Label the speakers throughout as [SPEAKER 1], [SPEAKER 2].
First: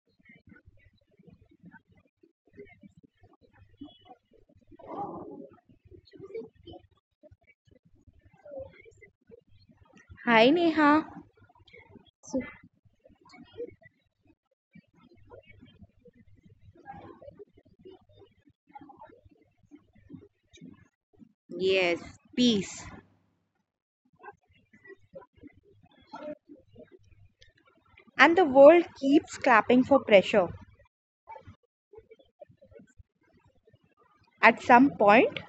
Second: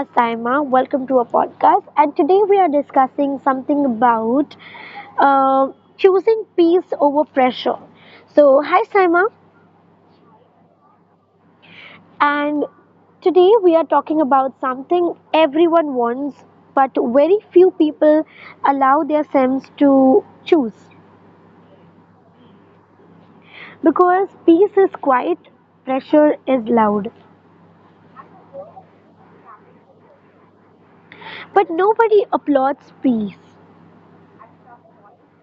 [SPEAKER 1] Asaima. Welcome to our podcast. And today we are discussing something about uh, choosing peace over pressure. So, hi Saima.
[SPEAKER 2] Hi Neha.
[SPEAKER 1] And today we are talking about something everyone wants, but very few people allow their sense to choose.
[SPEAKER 2] Yes, peace.
[SPEAKER 1] Because peace is quiet, pressure is loud.
[SPEAKER 2] And the world keeps clapping for pressure.
[SPEAKER 1] But nobody applauds peace
[SPEAKER 2] At some point,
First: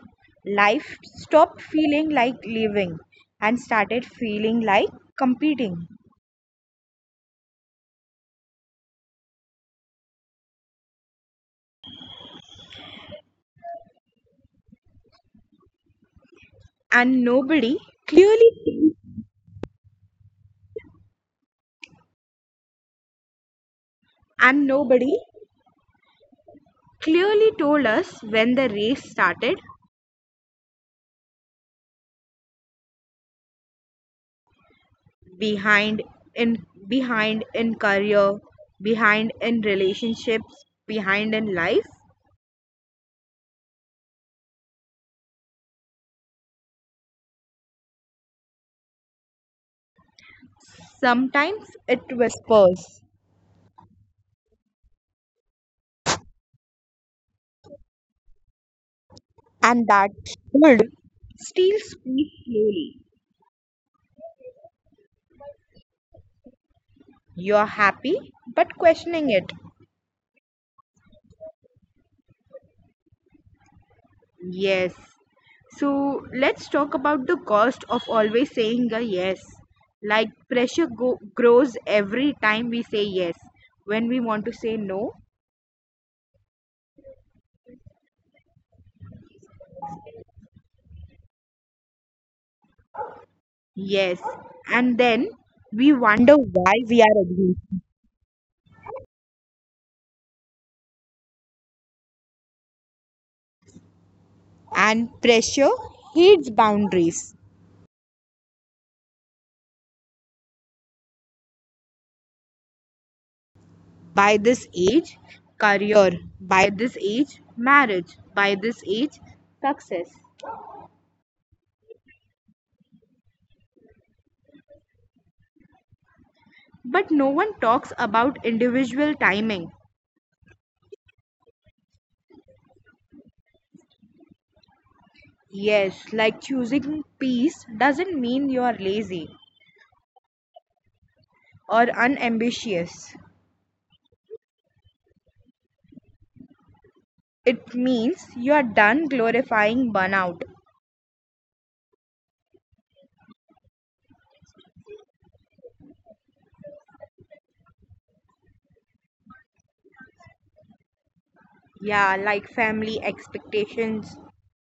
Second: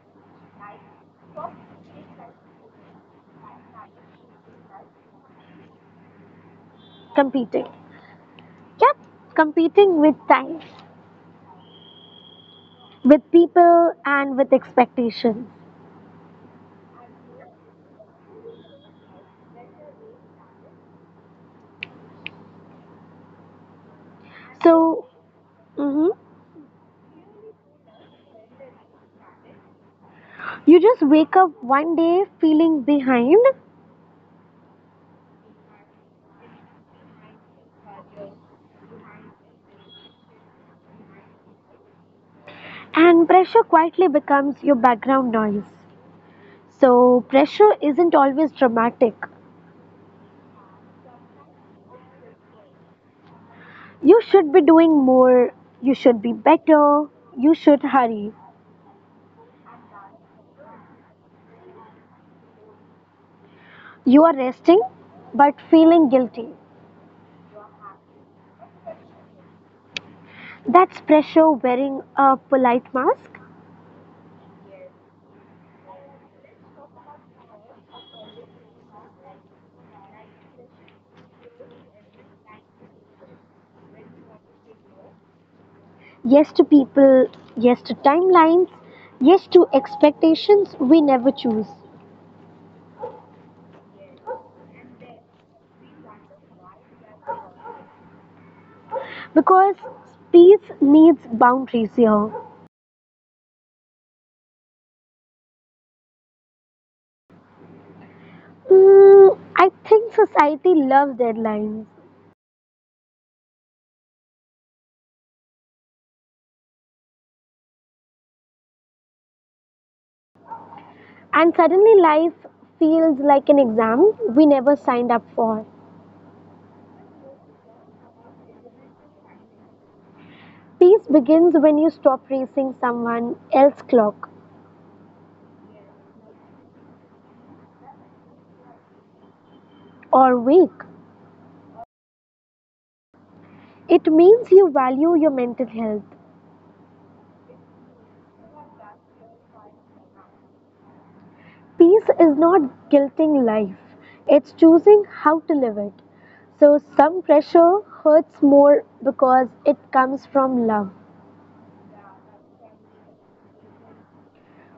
[SPEAKER 2] life stopped feeling like living and started feeling like competing.
[SPEAKER 1] competing. Yep, competing with time, with people, and with expectations.
[SPEAKER 2] And nobody clearly and
[SPEAKER 1] So,
[SPEAKER 2] nobody
[SPEAKER 1] mhm,
[SPEAKER 2] clearly told us when the race started,
[SPEAKER 1] you just wake up one day feeling behind,
[SPEAKER 2] behind in behind in career, behind in relationships, behind in life.
[SPEAKER 1] and pressure quietly becomes your background noise. So, pressure isn't always dramatic.
[SPEAKER 2] Sometimes it whispers.
[SPEAKER 1] You should be doing more, you should be better, you should hurry.
[SPEAKER 2] And that good still speaks slowly.
[SPEAKER 1] You are resting but feeling guilty.
[SPEAKER 2] You're happy, but questioning it.
[SPEAKER 1] That's pressure wearing a polite mask.
[SPEAKER 2] Yes. So let's talk about the cost of always saying a yes. Like grows every time we say yes. When we want to say no,
[SPEAKER 1] Yes to people, yes to timelines, yes to expectations we never choose.
[SPEAKER 2] yes. And then we wonder why we are against.
[SPEAKER 1] Because peace needs boundaries here.
[SPEAKER 2] And pressure hates boundaries.
[SPEAKER 1] Hmm, I think society loves deadlines.
[SPEAKER 2] By this age, career, by this age, marriage, by this age, success.
[SPEAKER 1] And suddenly life feels like an exam we never signed up for.
[SPEAKER 2] But no one talks about individual timing.
[SPEAKER 1] Peace begins when you stop racing someone else's clock
[SPEAKER 2] Yes, like choosing peace doesn't mean you're lazy
[SPEAKER 1] or wake.
[SPEAKER 2] or unambitious.
[SPEAKER 1] It means you value your mental health.
[SPEAKER 2] It means you're done glorifying burnout.
[SPEAKER 1] Peace is not guilting life, it's choosing how to live it. So, some pressure hurts more because it comes from love,
[SPEAKER 2] Yeah, like family expectations.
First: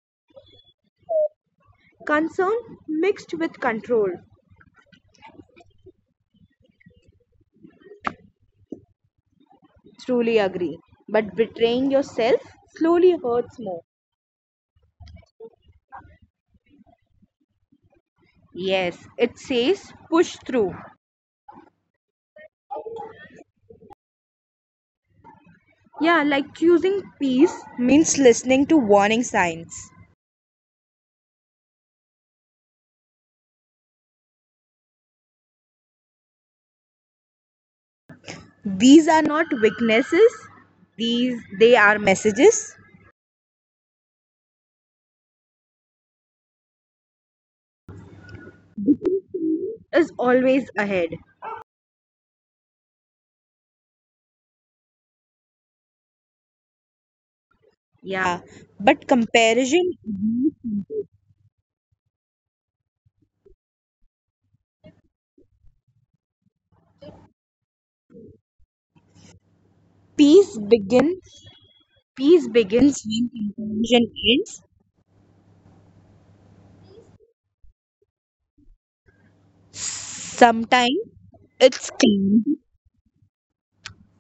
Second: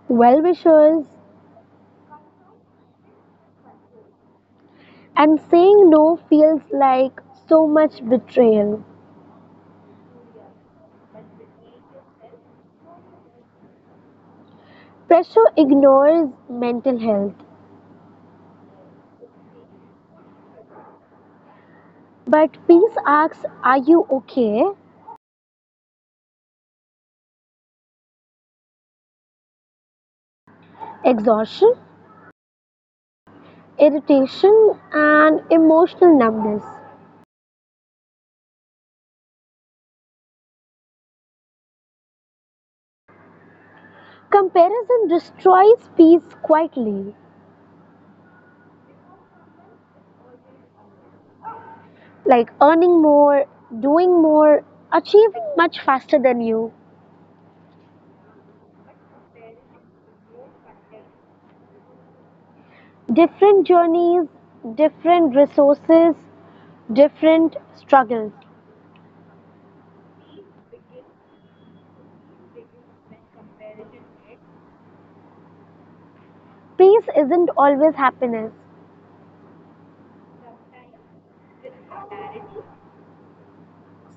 [SPEAKER 1] well wishers,
[SPEAKER 2] Concern mixed with control.
[SPEAKER 1] and saying no feels like so much betrayal.
[SPEAKER 2] Truly agree. But betraying yourself slowly hurts more.
[SPEAKER 1] Pressure ignores mental health,
[SPEAKER 2] Yes, it says push through.
[SPEAKER 1] but peace asks, are you okay?
[SPEAKER 2] Yeah, like choosing peace means listening to warning signs.
[SPEAKER 1] Exhaustion, irritation, and emotional numbness.
[SPEAKER 2] These are not weaknesses, these they are messages.
[SPEAKER 1] Comparison destroys peace quietly.
[SPEAKER 2] Is always ahead.
[SPEAKER 1] Like earning more, doing more, achieving much faster than you.
[SPEAKER 2] Yeah. But comparison
[SPEAKER 1] Different journeys, different resources, different struggles.
[SPEAKER 2] peace begin. peace begins when comparison ends.
[SPEAKER 1] Peace isn't always happiness,
[SPEAKER 2] Sometimes it's clean.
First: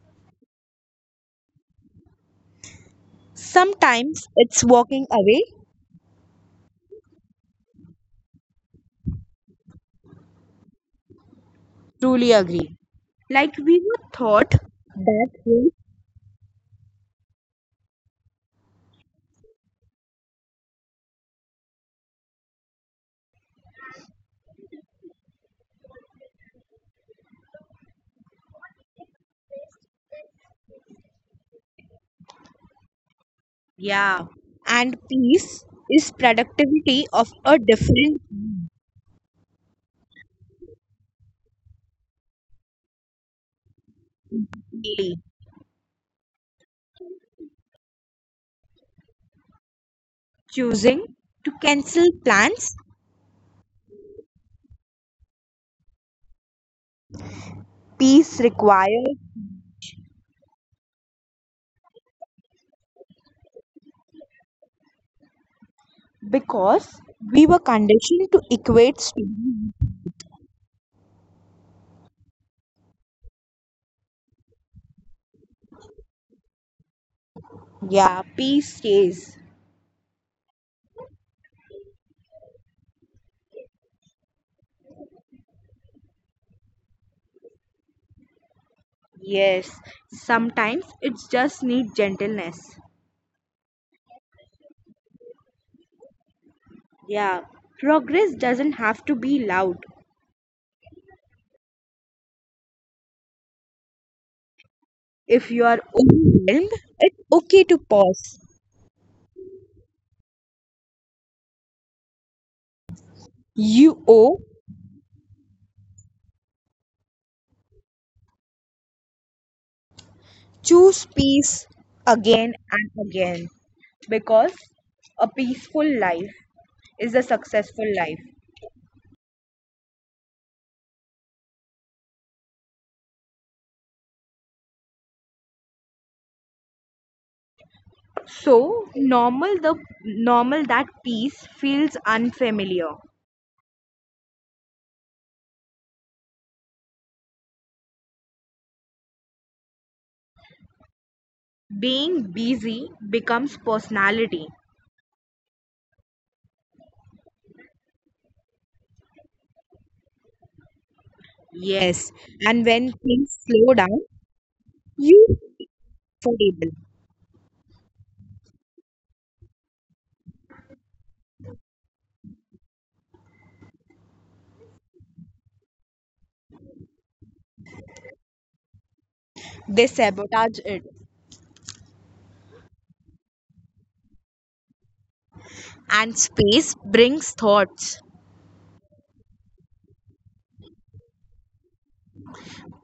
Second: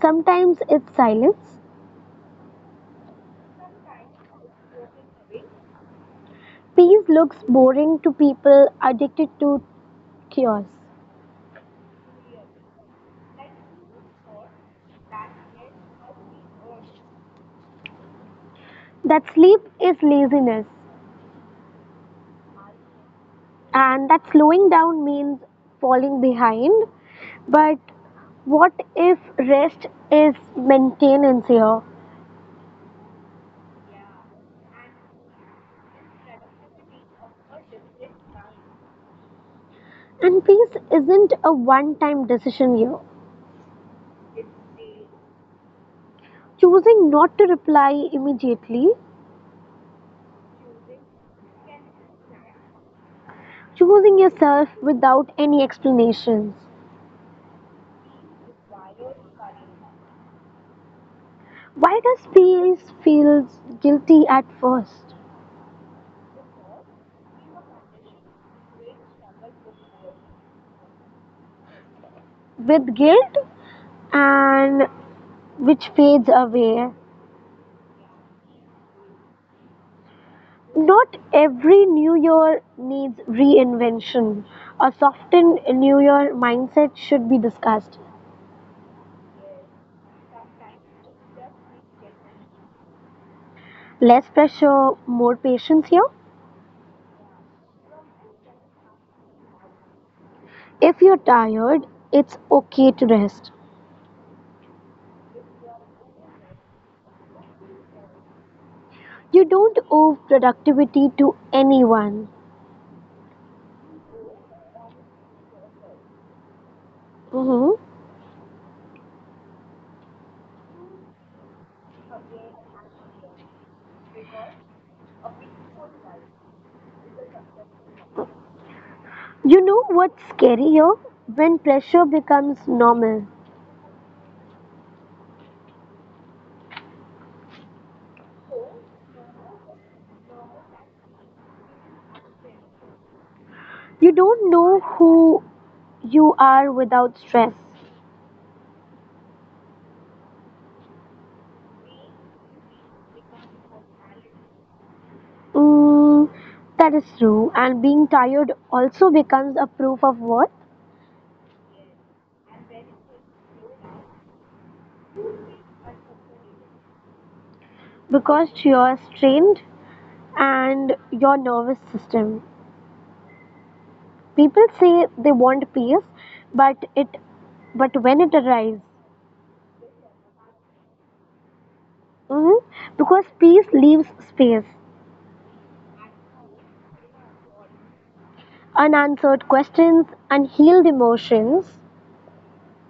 [SPEAKER 1] sometimes it's silence.
[SPEAKER 2] Sometimes it's walking away.
[SPEAKER 1] Peace looks boring to people addicted to chaos.
[SPEAKER 2] Truly agree. Like we were taught that.
[SPEAKER 1] That sleep is laziness, and that slowing down means falling behind. But what if rest is maintenance here?
[SPEAKER 2] Yeah. And peace is productivity of a different
[SPEAKER 1] And peace isn't a one time decision here.
[SPEAKER 2] daily
[SPEAKER 1] Choosing not to reply immediately,
[SPEAKER 2] choosing to cancel plans.
[SPEAKER 1] choosing yourself without any explanations.
[SPEAKER 2] Peace required,
[SPEAKER 1] Why does peace feel guilty at first?
[SPEAKER 2] because we were conditioned to equate speed.
[SPEAKER 1] With guilt and which fades away.
[SPEAKER 2] Yeah, peace stays.
[SPEAKER 1] Not every new year needs reinvention. A softened new year mindset should be discussed.
[SPEAKER 2] Yes. Sometimes it just needs gentleness.
[SPEAKER 1] Less pressure, more patience here.
[SPEAKER 2] Yeah, progress doesn't have to be loud.
[SPEAKER 1] If you're tired, it's okay to rest.
[SPEAKER 2] If you are overwhelmed, it's okay to pause.
[SPEAKER 1] You don't owe productivity to anyone.
[SPEAKER 2] You owe.
[SPEAKER 1] Hmm.
[SPEAKER 2] Choose peace again and again, because a peaceful life is a successful life.
[SPEAKER 1] You know what's scary, scarier? When pressure becomes normal.
[SPEAKER 2] So normal that peace feels unfamiliar.
[SPEAKER 1] You don't know who you are without stress.
[SPEAKER 2] Being busy becomes personality.
[SPEAKER 1] Mm, that is true. And being tired also becomes a proof of worth
[SPEAKER 2] Yes, and when things slow down, you feel comfortable.
[SPEAKER 1] because you're strained and your nervous system. People say they want peace, but it but when it arrives,
[SPEAKER 2] They sabotage it,
[SPEAKER 1] mm, because peace leaves space
[SPEAKER 2] and space brings thoughts.
[SPEAKER 1] unanswered questions, unhealed emotions.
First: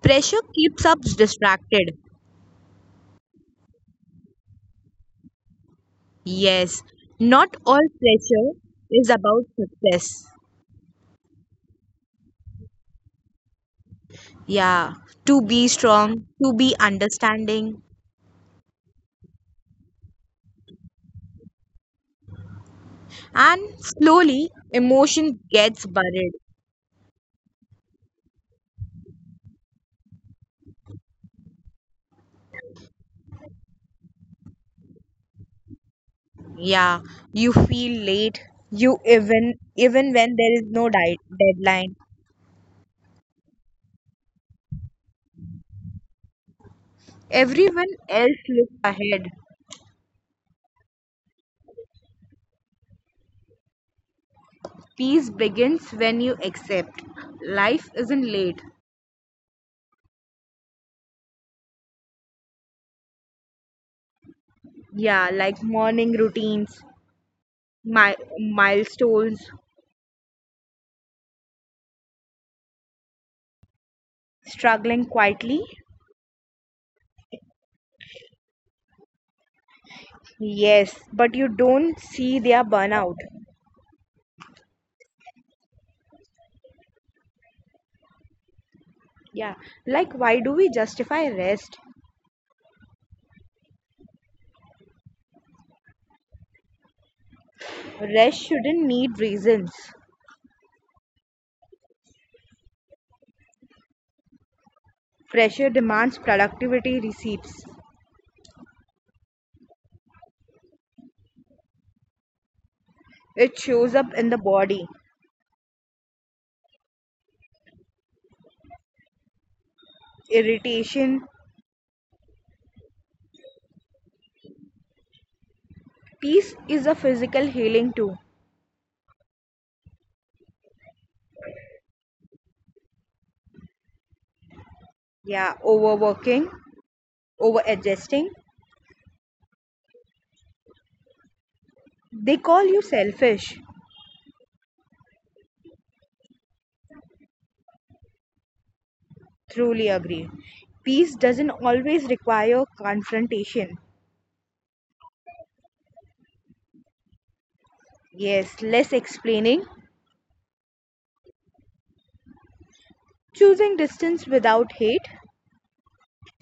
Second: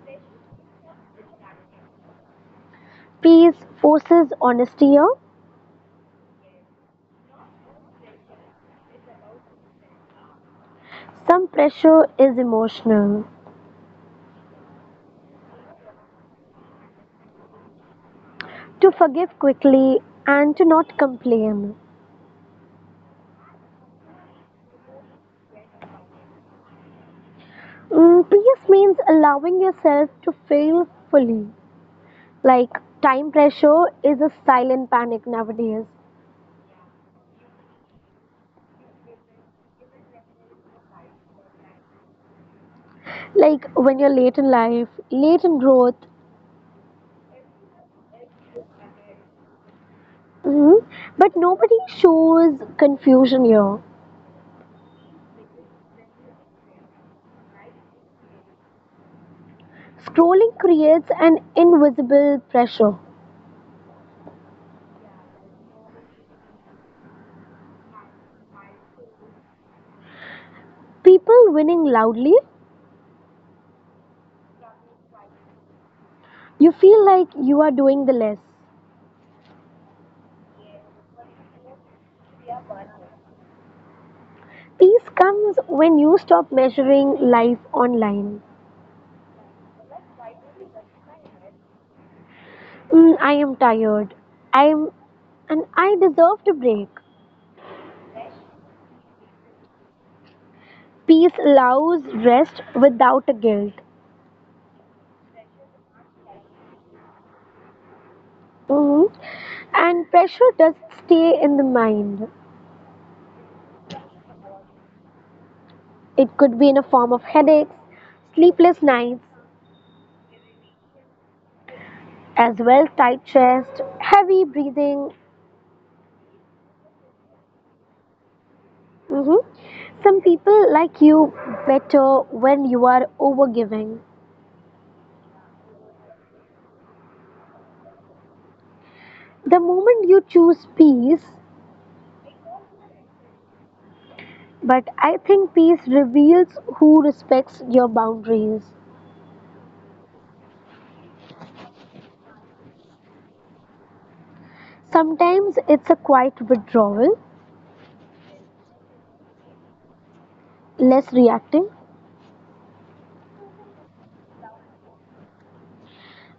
[SPEAKER 2] Pressure keeps us distracted.
[SPEAKER 1] Peace forces honesty here.
[SPEAKER 2] Yes, not all pressure is about success.
[SPEAKER 1] Some pressure is emotional.
[SPEAKER 2] Yeah, to be strong, to be understanding,
[SPEAKER 1] To forgive quickly and to not complain.
[SPEAKER 2] and slowly emotion gets buried.
[SPEAKER 1] Mm, peace means allowing yourself to feel fully. Like time pressure is a silent panic nowadays.
[SPEAKER 2] Yeah, you feel late. You even when there is no deadline,
[SPEAKER 1] Like when you're late in life, late in growth,
[SPEAKER 2] everyone else looks ahead.
[SPEAKER 1] mm, but nobody shows confusion here.
[SPEAKER 2] Peace begins when you accept life isn't late.
[SPEAKER 1] Scrolling creates an invisible pressure.
[SPEAKER 2] Yeah, like morning routines, my milestones,
[SPEAKER 1] People winning loudly,
[SPEAKER 2] struggling quietly.
[SPEAKER 1] you feel like you are doing the less.
[SPEAKER 2] Yes, but you don't see their burnout.
[SPEAKER 1] Peace comes when you stop measuring life online.
[SPEAKER 2] Yeah, like why do we justify rest?
[SPEAKER 1] Mm, I am tired. I am and I deserve to break.
[SPEAKER 2] Rest shouldn't need reasons.
[SPEAKER 1] Peace allows rest without a guilt.
[SPEAKER 2] Pressure demands productivity receipts.
[SPEAKER 1] Mhm. And pressure does stay in the mind.
[SPEAKER 2] It shows up in the body,
[SPEAKER 1] It could be in a form of headaches, sleepless nights,
[SPEAKER 2] irritation.
[SPEAKER 1] as well tight chest, heavy breathing.
[SPEAKER 2] Peace is a physical healing too.
[SPEAKER 1] Hmm. Some people like you better when you are overgiving.
[SPEAKER 2] Yeah, overworking, overadjusting.
[SPEAKER 1] The moment you choose peace,
[SPEAKER 2] They call you selfish.
[SPEAKER 1] but I think peace reveals who respects your boundaries.
[SPEAKER 2] Truly agree. Peace doesn't always require confrontation.
[SPEAKER 1] Sometimes it's a quiet withdrawal,
[SPEAKER 2] Yes, less explaining,
[SPEAKER 1] less reacting,
[SPEAKER 2] choosing distance without hate.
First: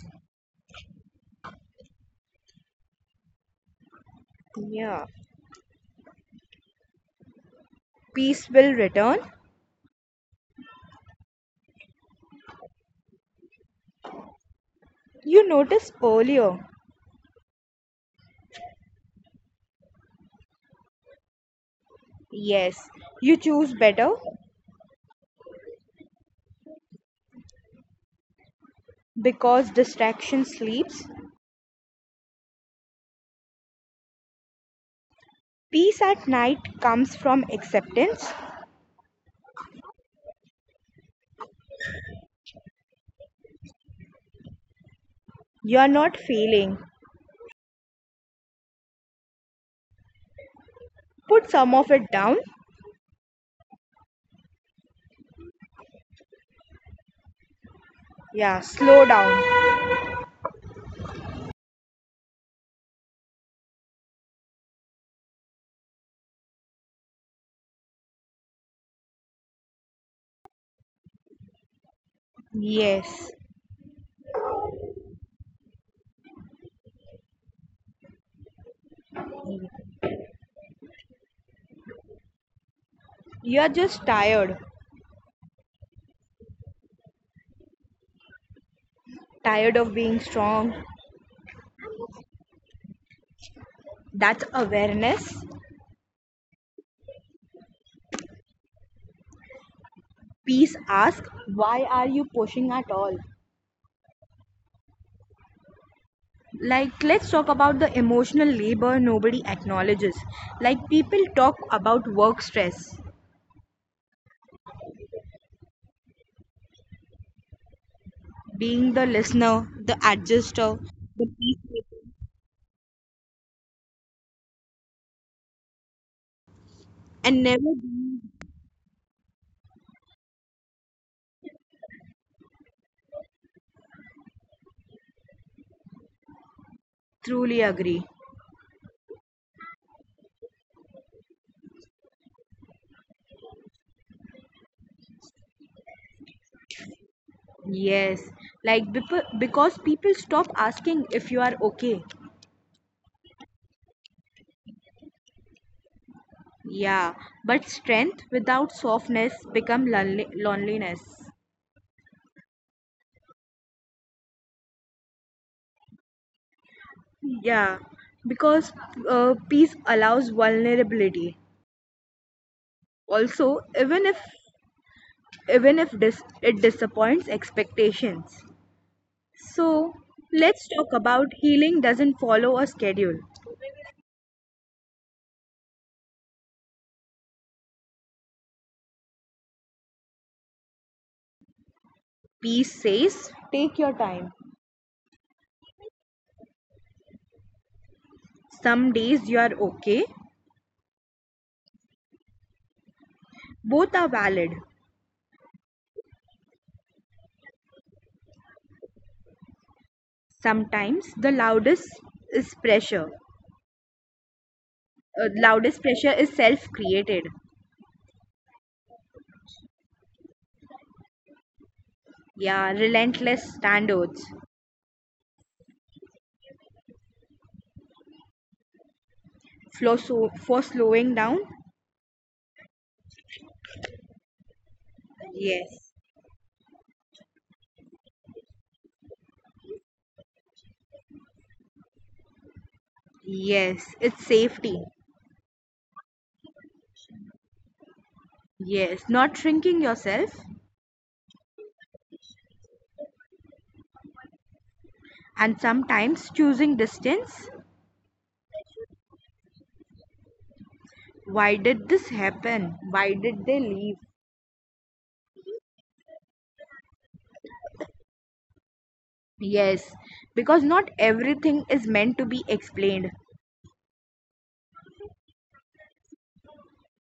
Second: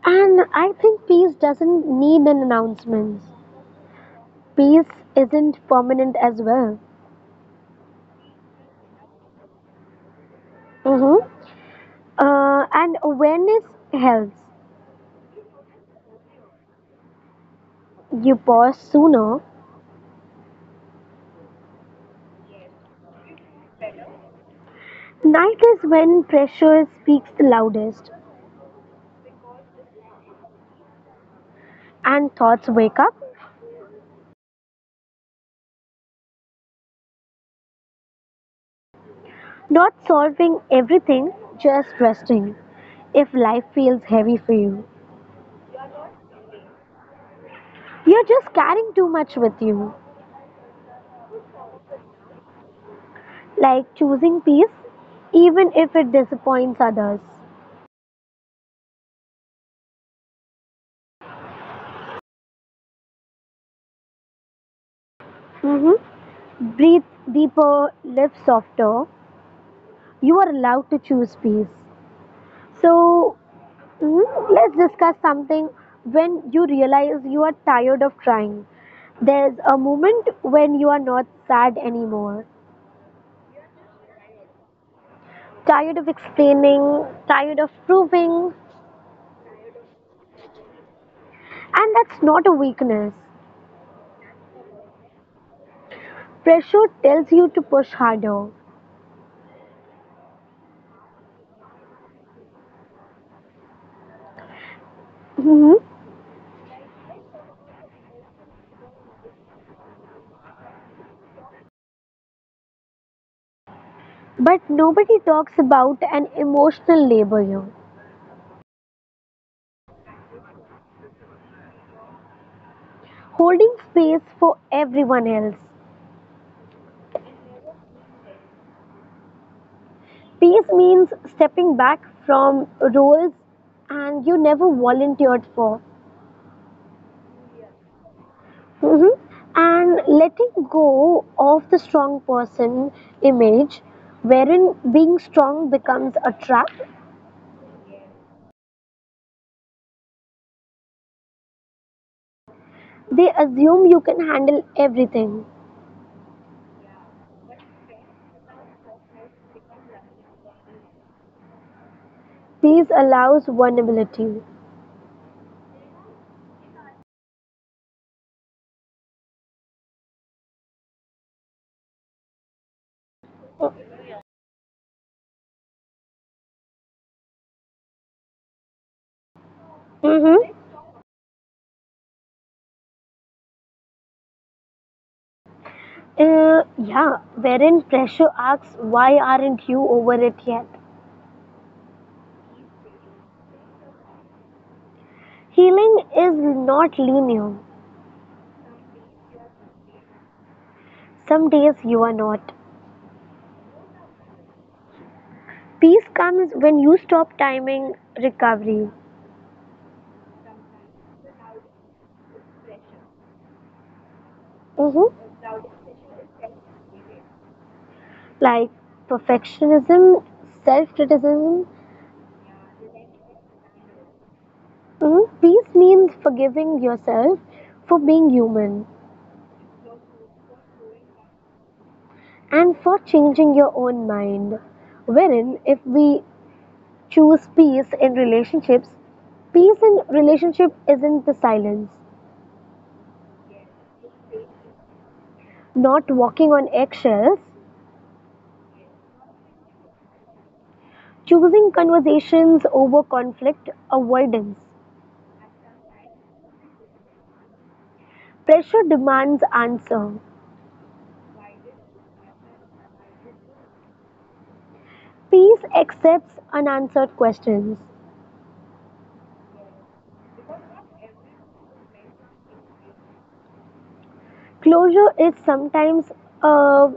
[SPEAKER 1] and I think peace doesn't need an announcement. Peace
[SPEAKER 2] Yeah,
[SPEAKER 1] isn't permanent as well.
[SPEAKER 2] peace will return.
[SPEAKER 1] Mm-hmm. And awareness helps.
[SPEAKER 2] You noticed earlier.
[SPEAKER 1] You pause sooner.
[SPEAKER 2] Yes, you choose better,
[SPEAKER 1] Night is when pressure speaks the loudest.
[SPEAKER 2] because distraction sleeps.
[SPEAKER 1] And thoughts wake up.
[SPEAKER 2] Peace at night comes from acceptance.
[SPEAKER 1] Not solving everything, just resting. If life feels heavy for you,
[SPEAKER 2] You are not failing.
[SPEAKER 1] you're just carrying too much with you.
[SPEAKER 2] Put some of it down.
[SPEAKER 1] Like choosing peace, even if it disappoints others.
[SPEAKER 2] Yeah, slow down.
[SPEAKER 1] Hmm. Breathe deeper, live softer. You are allowed to choose peace.
[SPEAKER 2] Yes,
[SPEAKER 1] So, mhm, let's discuss something when you realize you are tired of trying. There's a moment when you are not sad anymore.
[SPEAKER 2] you are just tired.
[SPEAKER 1] Tired of explaining, tired of proving,
[SPEAKER 2] Tired of being strong.
[SPEAKER 1] and that's not a weakness.
[SPEAKER 2] That's awareness.
[SPEAKER 1] Pressure tells you to push harder.
[SPEAKER 2] Peace asks, why are you pushing at all?
[SPEAKER 1] Hmm.
[SPEAKER 2] Like, let's talk about the emotional labor nobody acknowledges. Like, people talk about work stress,
[SPEAKER 1] But nobody talks about an emotional labor here.
[SPEAKER 2] being the listener, the adjuster, the peacemaker,
[SPEAKER 1] Holding space for everyone else.
[SPEAKER 2] and never being.
[SPEAKER 1] Peace means stepping back from roles and you never volunteered for.
[SPEAKER 2] Truly agree.
[SPEAKER 1] Hmm. And letting go of the strong person image, wherein being strong becomes a trap.
[SPEAKER 2] Yes, like because people stop asking if you are okay.
[SPEAKER 1] They assume you can handle everything.
[SPEAKER 2] Yeah, but strength without softness become loneliness.
[SPEAKER 1] Peace allows vulnerability.
[SPEAKER 2] Yeah, because peace allows vulnerability, also even if even if it disappoints expectations. So,
[SPEAKER 1] Mm-hmm.
[SPEAKER 2] let's talk about healing doesn't follow a schedule.
[SPEAKER 1] Yeah, wherein pressure asks, why aren't you over it yet?
[SPEAKER 2] Peace says, take your time.
[SPEAKER 1] Healing is not linear.
[SPEAKER 2] Some days you are okay,
[SPEAKER 1] Some days you are not.
[SPEAKER 2] both are valid.
[SPEAKER 1] Peace comes when you stop timing recovery.
[SPEAKER 2] Sometimes the loudest is pressure.
[SPEAKER 1] Mm-hmm.
[SPEAKER 2] Loudest pressure is self created.
[SPEAKER 1] Like perfectionism, self criticism.
[SPEAKER 2] Yeah, relentless standards.
[SPEAKER 1] Mm-hmm. Peace means forgiving yourself for being human.
[SPEAKER 2] For slowing down?
[SPEAKER 1] And for changing your own mind, wherein if
[SPEAKER 2] Yes.
[SPEAKER 1] we choose peace in relationships, peace in relationship isn't the silence,
[SPEAKER 2] Yes, it's safety.
[SPEAKER 1] not walking on eggshells,
[SPEAKER 2] Yes, not shrinking yourself,
[SPEAKER 1] choosing conversations over conflict avoidance.
[SPEAKER 2] and sometimes choosing distance.
[SPEAKER 1] Pressure demands answer.
[SPEAKER 2] Why did this happen? Why did they leave?
[SPEAKER 1] Peace accepts unanswered questions.
[SPEAKER 2] Yes, because not everything is meant to be explained.
[SPEAKER 1] Closure is sometimes a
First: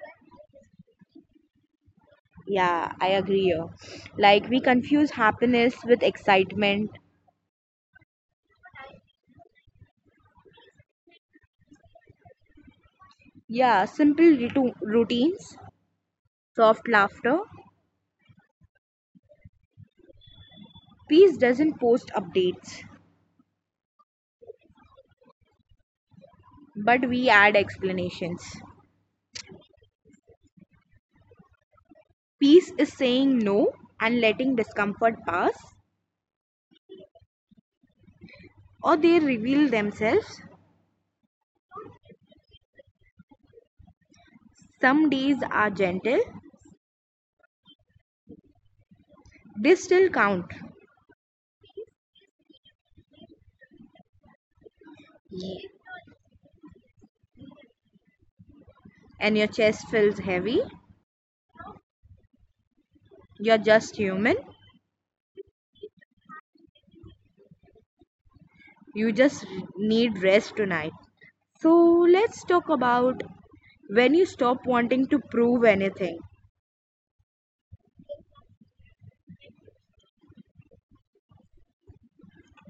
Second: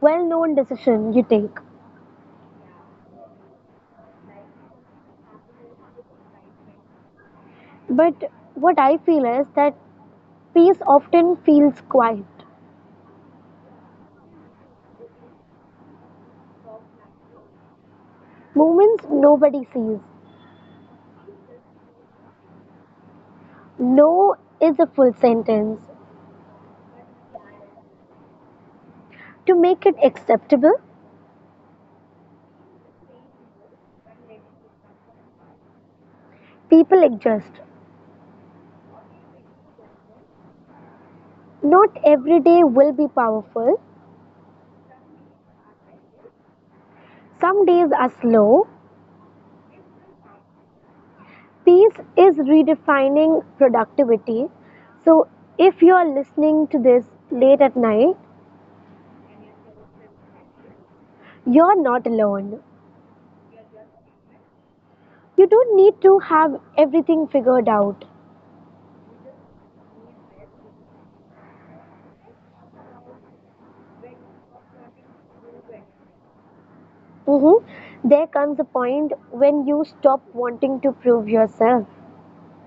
[SPEAKER 1] well known decision you take.
[SPEAKER 2] Yeah, I agree. Here. Like we confuse happiness with excitement.
[SPEAKER 1] But what I feel is that peace often feels quiet.
[SPEAKER 2] Yeah, simple routines, soft laughter.
[SPEAKER 1] Moments nobody sees.
[SPEAKER 2] Peace doesn't post updates,
[SPEAKER 1] No is a full sentence.
[SPEAKER 2] but we add explanations.
[SPEAKER 1] To make it acceptable,
[SPEAKER 2] Peace is saying no and letting discomfort pass,
[SPEAKER 1] people adjust.
[SPEAKER 2] or they reveal themselves.
[SPEAKER 1] Not every day will be powerful.
[SPEAKER 2] Some days are gentle,
[SPEAKER 1] Some days are slow.
[SPEAKER 2] they still count,
[SPEAKER 1] Peace is redefining productivity. So, if you are listening to this late at night,
[SPEAKER 2] and your chest feels heavy.
[SPEAKER 1] you're not alone.
[SPEAKER 2] You're just human.
[SPEAKER 1] You don't need to have everything figured out.
[SPEAKER 2] You just need rest tonight. So, let's talk about when you stop wanting to prove anything.
[SPEAKER 1] Hmm. There comes a point when you stop wanting to prove yourself.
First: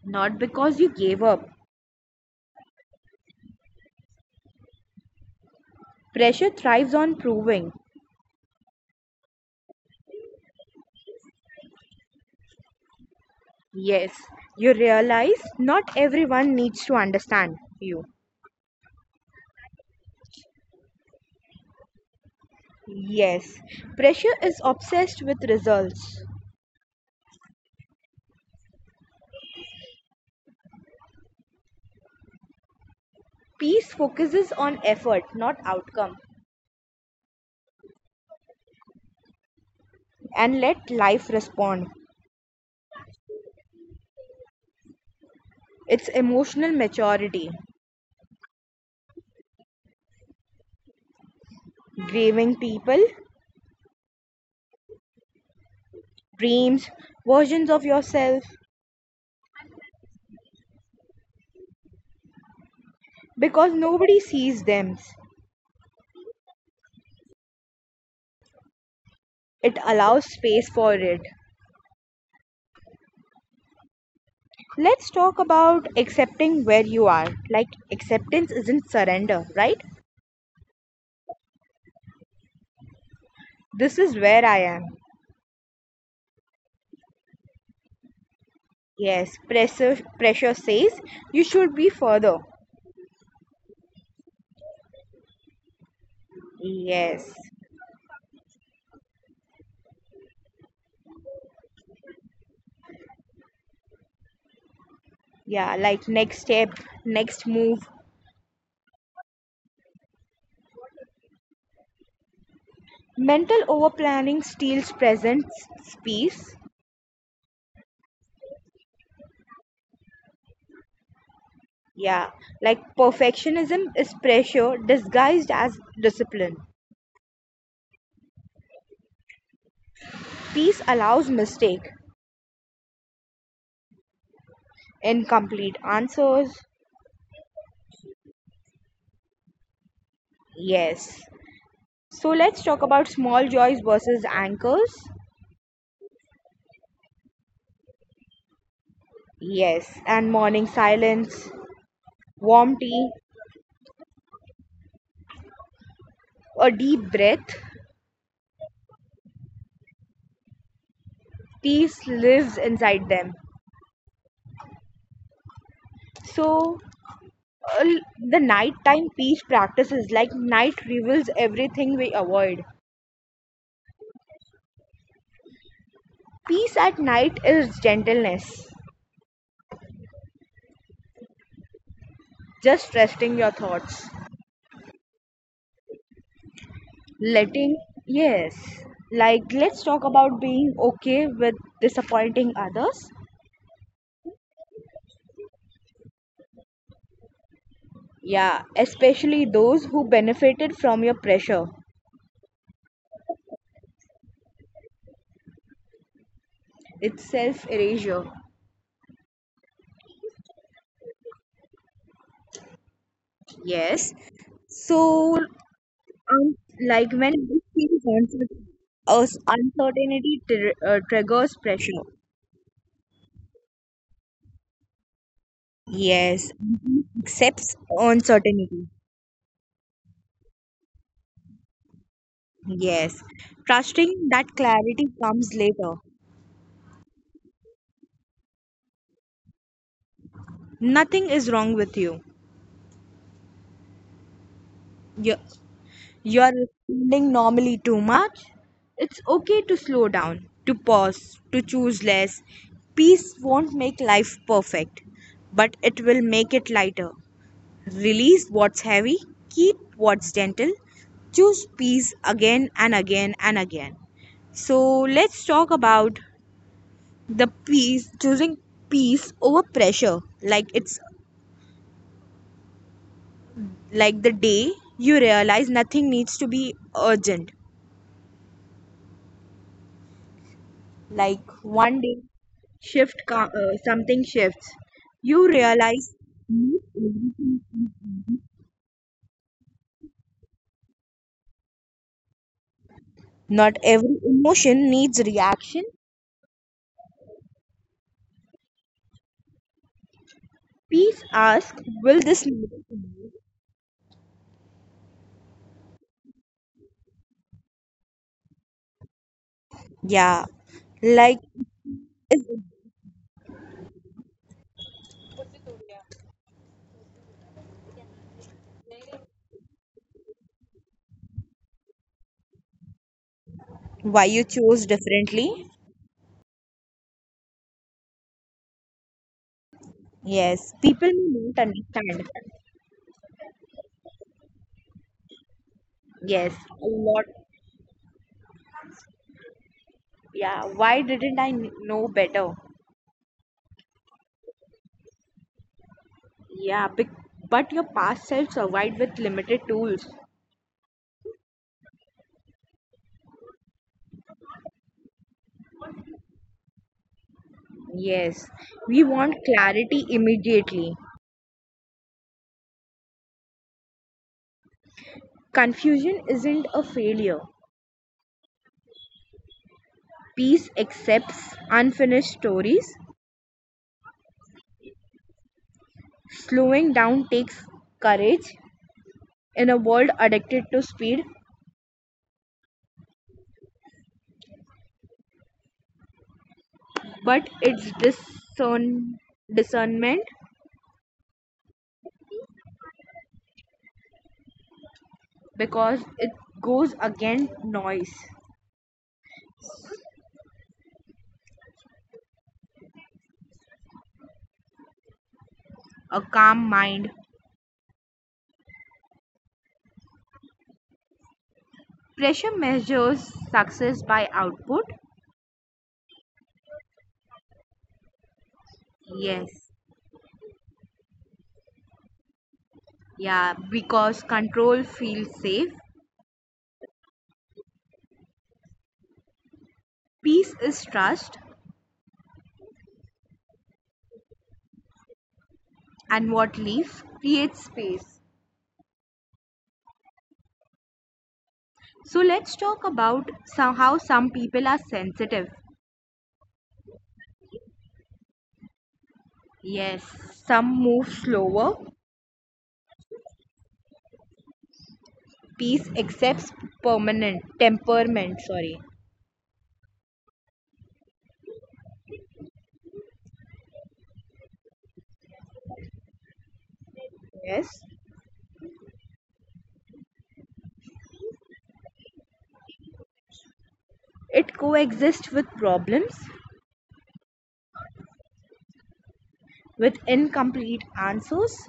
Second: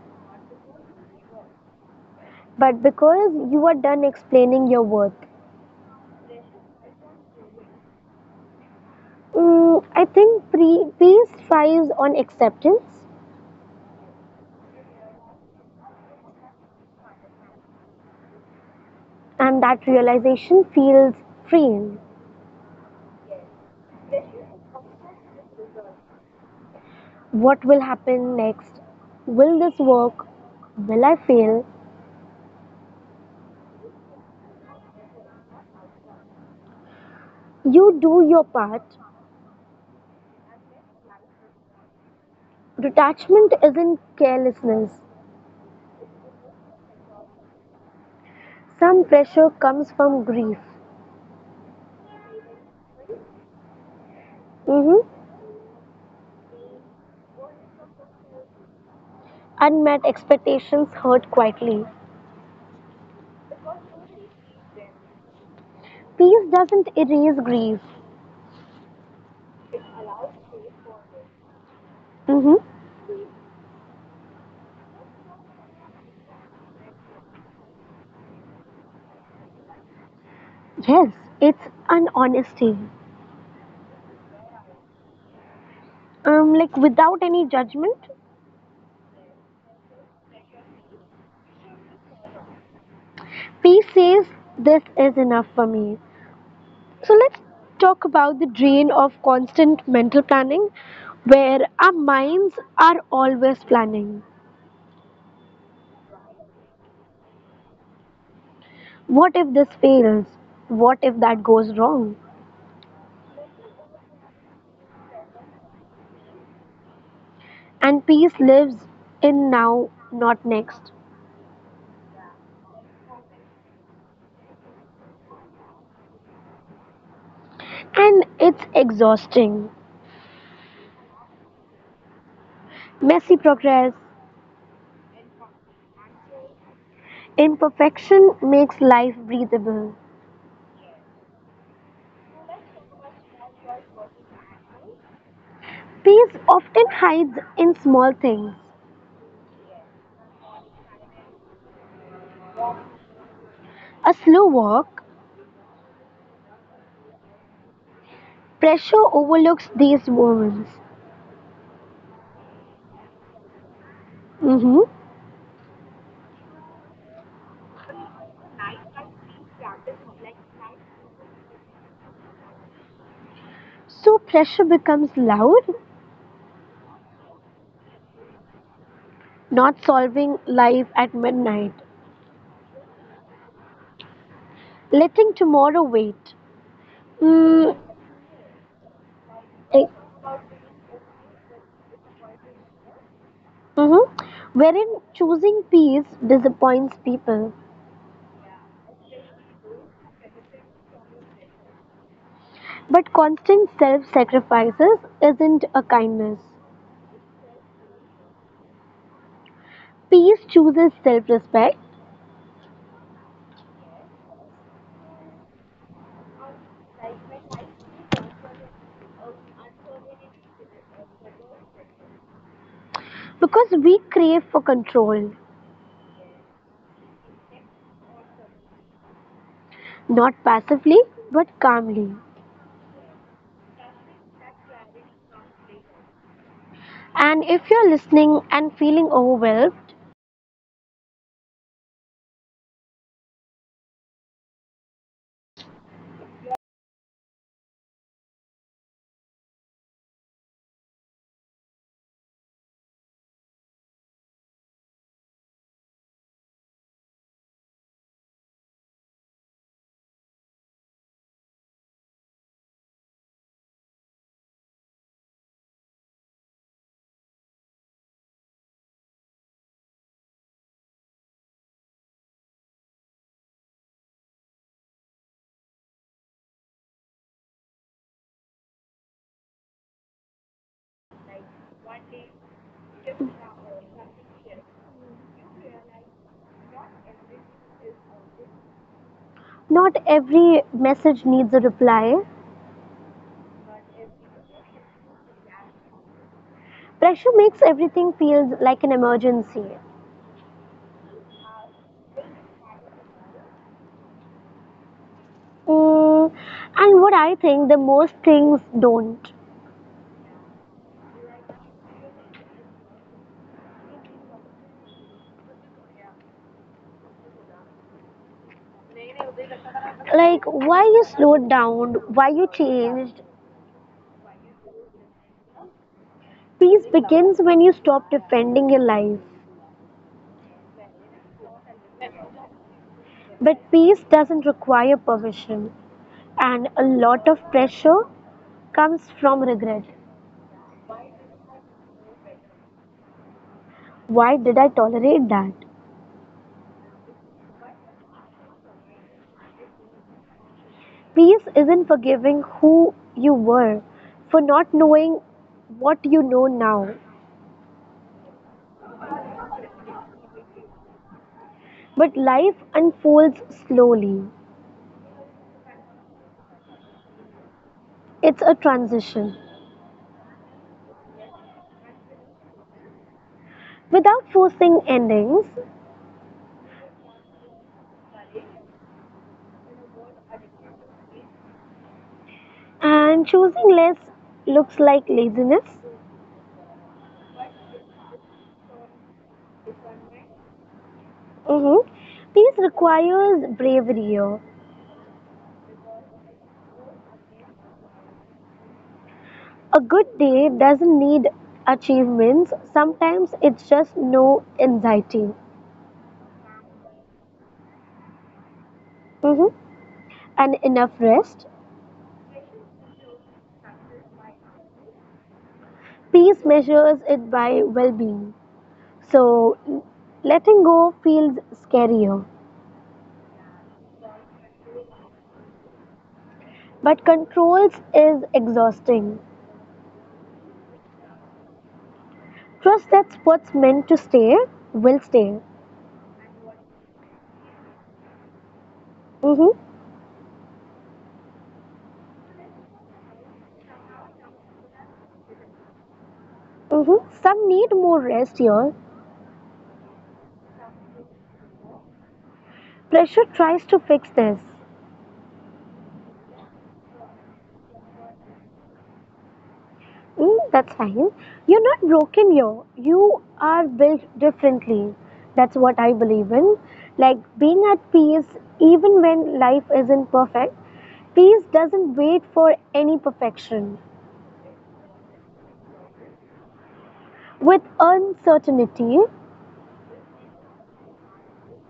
[SPEAKER 2] Not because you gave up.
[SPEAKER 1] But because you are done explaining your worth,
[SPEAKER 2] Pressure thrives on proving.
[SPEAKER 1] mm, I think peace thrives on acceptance,
[SPEAKER 2] Yes, you realize not everyone needs to understand you.
[SPEAKER 1] and that realization feels freeing.
[SPEAKER 2] Yes, pressure is obsessed with results.
[SPEAKER 1] What will happen next? Will this work? Will I fail?
[SPEAKER 2] Peace focuses on effort, not outcome,
[SPEAKER 1] You do your part.
[SPEAKER 2] and let life respond.
[SPEAKER 1] Detachment isn't carelessness.
[SPEAKER 2] It's emotional maturity,
[SPEAKER 1] Some pressure comes from grief.
[SPEAKER 2] grieving people,
[SPEAKER 1] Hmm.
[SPEAKER 2] dreams, versions of yourself,
[SPEAKER 1] Unmet expectations hurt quietly.
[SPEAKER 2] because nobody sees them.
[SPEAKER 1] Peace doesn't erase grief.
[SPEAKER 2] It allows space for it.
[SPEAKER 1] Hmm.
[SPEAKER 2] Let's talk about accepting where you are. Like, acceptance isn't surrender, right?
[SPEAKER 1] Yes, it's an honesty.
[SPEAKER 2] This is where I am.
[SPEAKER 1] Like without any judgment.
[SPEAKER 2] Yes, pressure says you should be further.
[SPEAKER 1] Peace says, this is enough for me. So let's
[SPEAKER 2] Yes.
[SPEAKER 1] talk about the drain of constant mental planning where our minds are always planning.
[SPEAKER 2] Yeah, like next step, next move.
[SPEAKER 1] What if this fails? What if that goes wrong?
[SPEAKER 2] Mental over planning steals peace.
[SPEAKER 1] And peace lives in now, not next.
[SPEAKER 2] Yeah, like perfectionism is pressure disguised as discipline.
[SPEAKER 1] And it's exhausting.
[SPEAKER 2] Peace allows mistake,
[SPEAKER 1] Messy progress,
[SPEAKER 2] incomplete answers.
[SPEAKER 1] imperfection makes life breathable.
[SPEAKER 2] Yes. So let's talk about small joys versus anchors.
[SPEAKER 1] Peace often hides in small things.
[SPEAKER 2] Yes, and morning silence, warm tea,
[SPEAKER 1] A slow walk,
[SPEAKER 2] a deep breath.
[SPEAKER 1] pressure overlooks these moments.
[SPEAKER 2] Peace lives inside them.
[SPEAKER 1] Hmm.
[SPEAKER 2] So uh, the nighttime peace practices, like night reveals everything we avoid.
[SPEAKER 1] So pressure becomes loud,
[SPEAKER 2] Peace at night is gentleness.
[SPEAKER 1] not solving life at midnight,
[SPEAKER 2] Just resting your thoughts,
[SPEAKER 1] letting tomorrow wait. Mm.
[SPEAKER 2] letting. Yes, like
[SPEAKER 1] eh,
[SPEAKER 2] let's talk about being okay with disappointing others.
[SPEAKER 1] mm-hmm. Wherein choosing peace disappoints people.
[SPEAKER 2] Yeah, especially those who benefited from your pressure.
[SPEAKER 1] But constant self sacrifices isn't a kindness.
[SPEAKER 2] It's self erasure.
[SPEAKER 1] Peace chooses self respect
[SPEAKER 2] Yes. So, um, like when we feel confident, us uncertainty triggers pressure.
[SPEAKER 1] because we crave for control,
[SPEAKER 2] Yes. Mhm. Accepts uncertainty.
[SPEAKER 1] not passively but calmly.
[SPEAKER 2] Yes, trusting that clarity comes later.
[SPEAKER 1] And if you're listening and feeling overwhelmed,
[SPEAKER 2] Nothing is wrong with you. You're, you're responding normally too much. It's okay to slow down, to pause, to choose less. Peace won't make life perfect, but it will make it lighter. Release what's heavy, keep what's gentle, choose peace again and again and again. So let's talk about the peace, choosing peace over pressure. Like it's like the day you realize nothing needs to be urgent. Like one day, something shifts. You realize
[SPEAKER 1] not every message needs a reply.
[SPEAKER 2] not every emotion needs reaction.
[SPEAKER 1] Pressure makes everything feel like an emergency.
[SPEAKER 2] Peace asks, "Will this lead to me?"
[SPEAKER 1] Mm, and what I think, the most things don't.
[SPEAKER 2] Yeah, like is
[SPEAKER 1] Like, why you slowed down, why you changed.
[SPEAKER 2] why you chose differently.
[SPEAKER 1] Peace begins when you stop defending your life.
[SPEAKER 2] Yes, people may not understand.
[SPEAKER 1] But peace doesn't require permission.
[SPEAKER 2] Yes,
[SPEAKER 1] And a
[SPEAKER 2] a
[SPEAKER 1] lot
[SPEAKER 2] lot.
[SPEAKER 1] of pressure comes from regret.
[SPEAKER 2] Yeah, why didn't I know better?
[SPEAKER 1] Why did I tolerate that?
[SPEAKER 2] Yeah, but your past self survived with limited tools.
[SPEAKER 1] Peace isn't forgiving who you were for not knowing what you know now.
[SPEAKER 2] Yes, we want clarity immediately.
[SPEAKER 1] But life unfolds slowly.
[SPEAKER 2] Confusion isn't a failure.
[SPEAKER 1] It's a transition.
[SPEAKER 2] Peace accepts unfinished stories.
[SPEAKER 1] Without forcing endings,
[SPEAKER 2] Slowing down takes courage in a world addicted to speed,
[SPEAKER 1] and choosing less looks like laziness.
[SPEAKER 2] but it's discernment,
[SPEAKER 1] Hmm. Peace requires bravery here.
[SPEAKER 2] because it goes against noise.
[SPEAKER 1] A good day doesn't need achievements, sometimes it's just no anxiety.
[SPEAKER 2] A calm mind.
[SPEAKER 1] Hmm. And enough rest.
[SPEAKER 2] Pressure measures success by output.
[SPEAKER 1] Peace measures it by well being. So
[SPEAKER 2] Yes.
[SPEAKER 1] letting go feels scarier,
[SPEAKER 2] Yeah, because control feels safe.
[SPEAKER 1] but controls is exhausting.
[SPEAKER 2] Peace is trust,
[SPEAKER 1] Trust that what's meant to stay will stay.
[SPEAKER 2] and what leaves creates space.
[SPEAKER 1] Mhm.
[SPEAKER 2] So let's talk about some, how some people are sensitive.
[SPEAKER 1] Mhm. Some need more rest here.
[SPEAKER 2] Yes. Some move slower.
[SPEAKER 1] Pressure tries to fix this.
[SPEAKER 2] Peace accepts permanent temperament. Sorry.
[SPEAKER 1] Mm, that's fine. You're not broken here. You are built differently. That's what I believe in. Like being
[SPEAKER 2] Yes.
[SPEAKER 1] at peace even when life isn't perfect. Peace doesn't wait for any perfection.
[SPEAKER 2] It coexists with problems,
[SPEAKER 1] With uncertainty.
[SPEAKER 2] with incomplete answers.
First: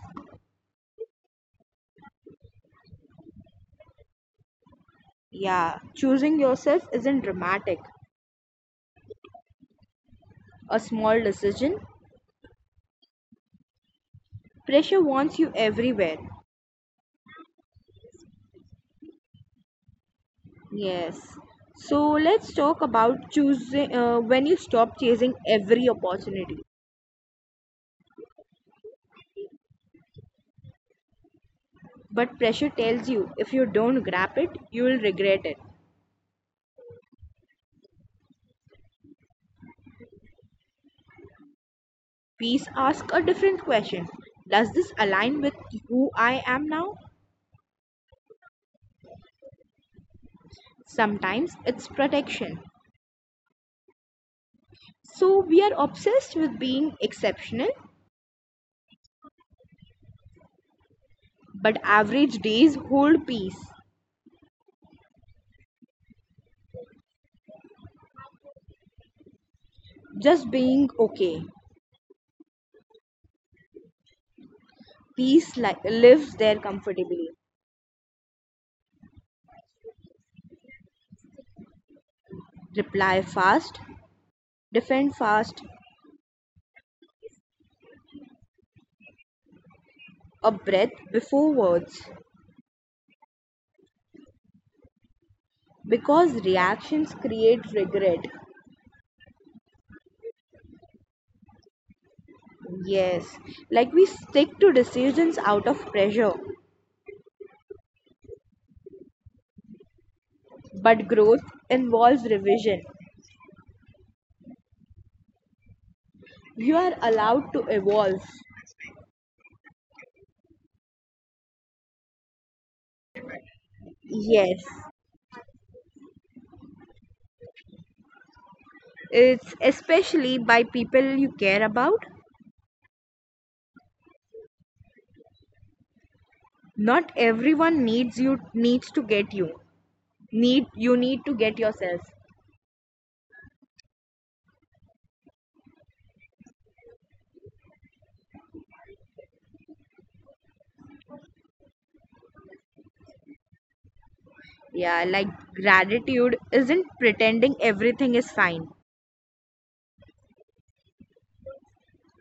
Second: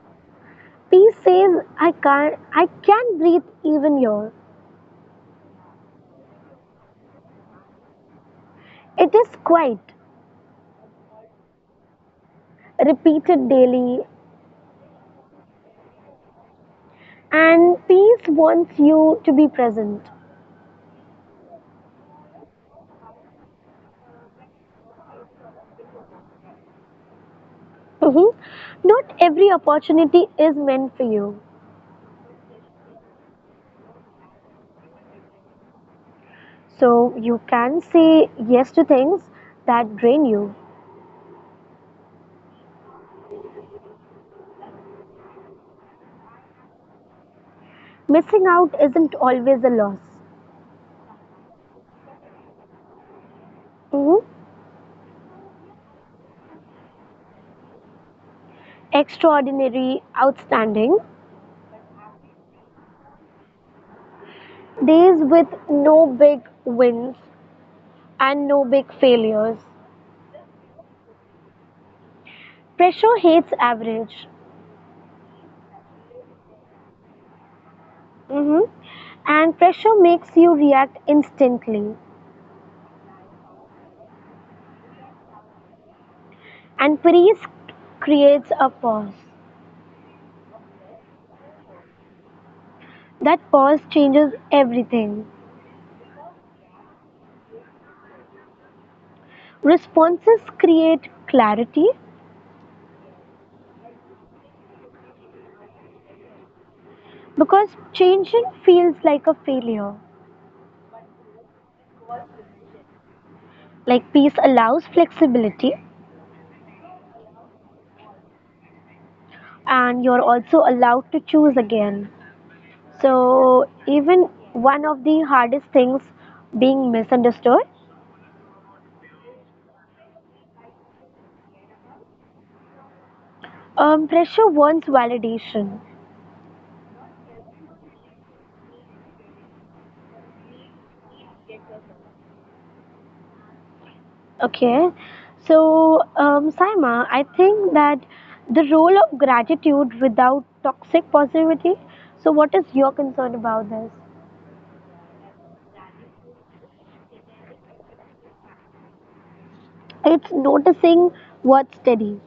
[SPEAKER 1] Peace says, I can't, I can breathe even here.
[SPEAKER 2] Yeah. Choosing yourself isn't dramatic.
[SPEAKER 1] It is quiet,
[SPEAKER 2] A small decision.
[SPEAKER 1] repeated daily,
[SPEAKER 2] Pressure wants you everywhere.
[SPEAKER 1] and peace wants you to be present.
[SPEAKER 2] Yes. So let's talk about choosing when you stop chasing every opportunity.
[SPEAKER 1] Mhm. Not every opportunity is meant for you,
[SPEAKER 2] But pressure tells you if you don't grab it, you will regret it.
[SPEAKER 1] so you can say yes to things that drain you.
[SPEAKER 2] Peace asks a different question. Does this align with who I am now?
[SPEAKER 1] Missing out isn't always a loss.
[SPEAKER 2] Sometimes it's protection.
[SPEAKER 1] Mhm.
[SPEAKER 2] So we are obsessed with being exceptional,
[SPEAKER 1] Extraordinary, outstanding,
[SPEAKER 2] but average days hold peace.
[SPEAKER 1] days with no big wins and no big failures.
[SPEAKER 2] Just being okay.
[SPEAKER 1] Pressure hates average.
[SPEAKER 2] Peace lives there comfortably.
[SPEAKER 1] Hmm. And pressure makes you react instantly.
[SPEAKER 2] Reply fast, defend fast,
[SPEAKER 1] And freeze creates a pause.
[SPEAKER 2] a breath before words.
[SPEAKER 1] That pause changes everything.
[SPEAKER 2] Because reactions create regret.
[SPEAKER 1] Responses create clarity
[SPEAKER 2] Yes, like we stick to decisions out of pressure,
[SPEAKER 1] because changing feels like a failure.
[SPEAKER 2] but growth involves revision.
[SPEAKER 1] Like peace allows flexibility,
[SPEAKER 2] You are allowed to evolve.
[SPEAKER 1] and you're also allowed to choose again. So, even
[SPEAKER 2] Yes,
[SPEAKER 1] one of the hardest things being misunderstood,
[SPEAKER 2] it's especially by people you care about.
[SPEAKER 1] pressure wants validation.
[SPEAKER 2] Not everyone needs you needs to get you. Need you need to get yourself.
[SPEAKER 1] Okay, so Saima, I think that the role of gratitude without toxic positivity. So, what is your concern about this?
[SPEAKER 2] Yeah, like gratitude isn't pretending everything is fine.
[SPEAKER 1] It's noticing what steadies,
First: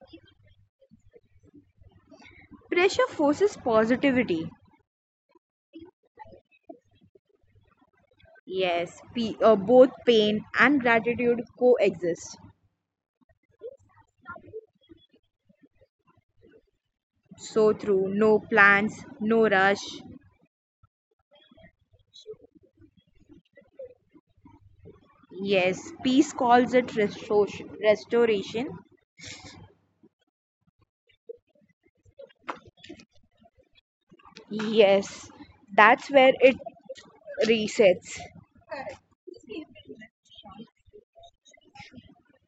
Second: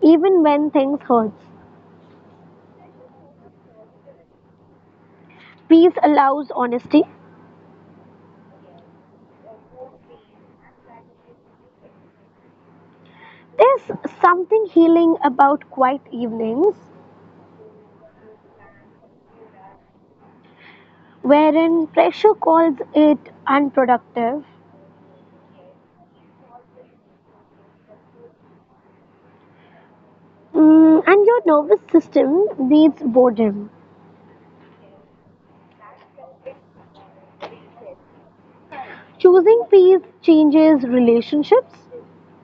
[SPEAKER 1] even when things hurts.
[SPEAKER 2] Pressure forces positivity.
[SPEAKER 1] Peace allows honesty.
[SPEAKER 2] Yes, both pain and gratitude coexist.
[SPEAKER 1] There's something healing about quiet evenings,
[SPEAKER 2] So true. No plans, no rush.
[SPEAKER 1] wherein pressure calls it unproductive.
[SPEAKER 2] Yes, peace calls it restoration.
[SPEAKER 1] Mm, and your nervous system needs boredom.
[SPEAKER 2] Yes, that's where it resets.
[SPEAKER 1] Choosing peace changes relationships.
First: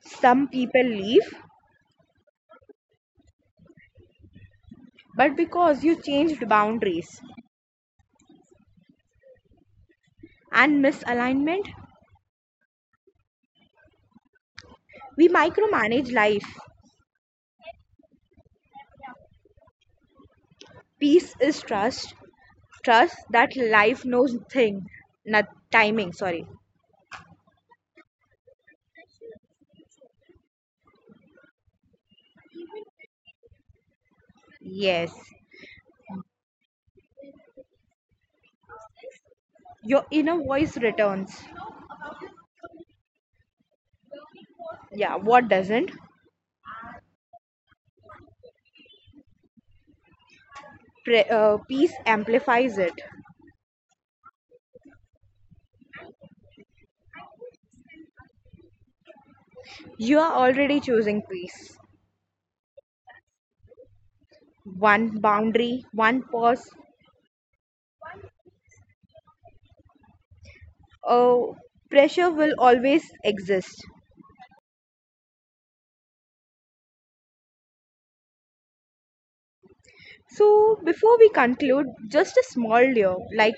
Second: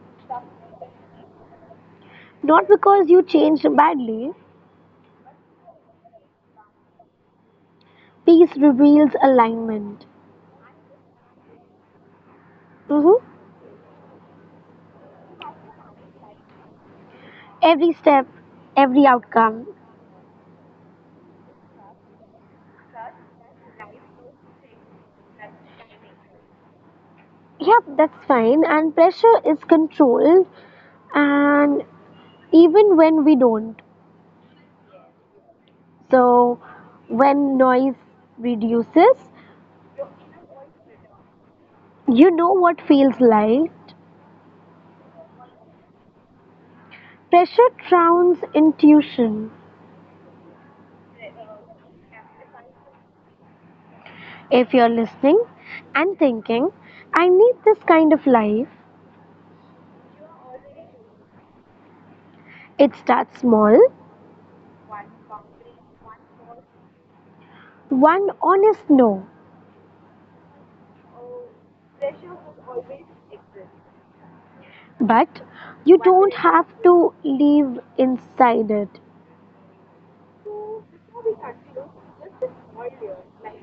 [SPEAKER 2] Some people leave,
[SPEAKER 1] Not because you changed badly.
[SPEAKER 2] but because you changed boundaries.
[SPEAKER 1] Peace reveals alignment.
[SPEAKER 2] And misalignment?
[SPEAKER 1] Hmm.
[SPEAKER 2] We micromanage life.
[SPEAKER 1] Every step, every outcome.
[SPEAKER 2] Peace is trust, trust that life knows thing, not timing. Sorry.
[SPEAKER 1] Yep, that's fine. And pressure is controlled, and even when we don't.
[SPEAKER 2] Yes.
[SPEAKER 1] So, when noise reduces,
[SPEAKER 2] Your inner voice returns.
[SPEAKER 1] you know what feels like.
[SPEAKER 2] Yeah, what doesn't?
[SPEAKER 1] Pressure drowns intuition.
[SPEAKER 2] Peace amplifies it.
[SPEAKER 1] If you're listening and thinking, I need this kind of life,
[SPEAKER 2] You are already choosing peace.
[SPEAKER 1] it starts small.
[SPEAKER 2] One boundary, one pause.
[SPEAKER 1] One honest no.
[SPEAKER 2] uh, Pressure will always exist.
[SPEAKER 1] But you don't have to live inside it.
[SPEAKER 2] So, before we conclude, just a small layer, like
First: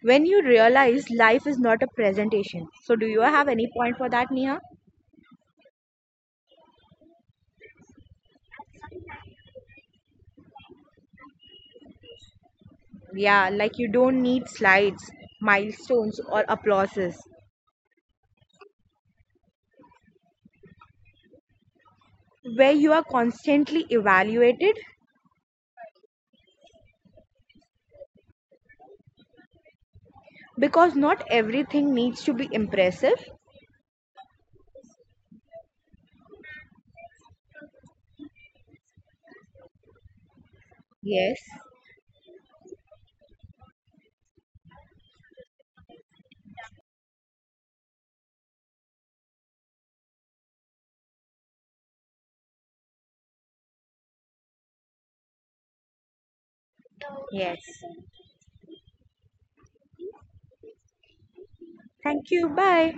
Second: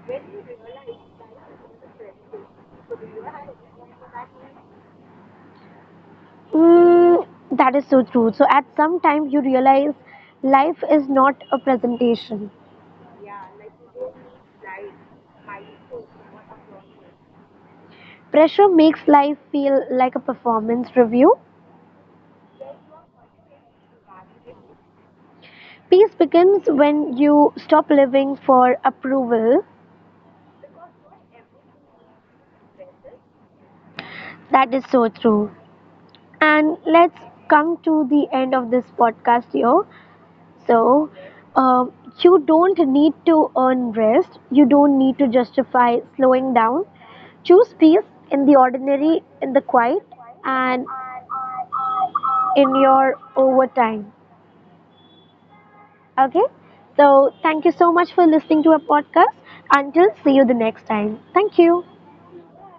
[SPEAKER 2] when you realize life is not a presentation. So, do you have any point for that, Neha?
[SPEAKER 1] Mm, that is so true. So at some time you realize life is not a presentation.
[SPEAKER 2] Yeah, like you don't need slides, milestones, or applauses,
[SPEAKER 1] Pressure makes life feel like a performance review.
[SPEAKER 2] where you are constantly evaluated,
[SPEAKER 1] Peace begins when you stop living for approval.
[SPEAKER 2] because not everything needs to be impressive.
[SPEAKER 1] That is so true. And let's come to the end of this podcast here. So,
[SPEAKER 2] Yes,
[SPEAKER 1] um, you don't need to earn rest. You don't need to justify slowing down. Choose peace in the ordinary, in the quiet, and in your overtime. Okay? So,
[SPEAKER 2] yes.
[SPEAKER 1] thank you so much for listening to our podcast. Until see you the next time. Thank you.
[SPEAKER 2] Thank you. Bye.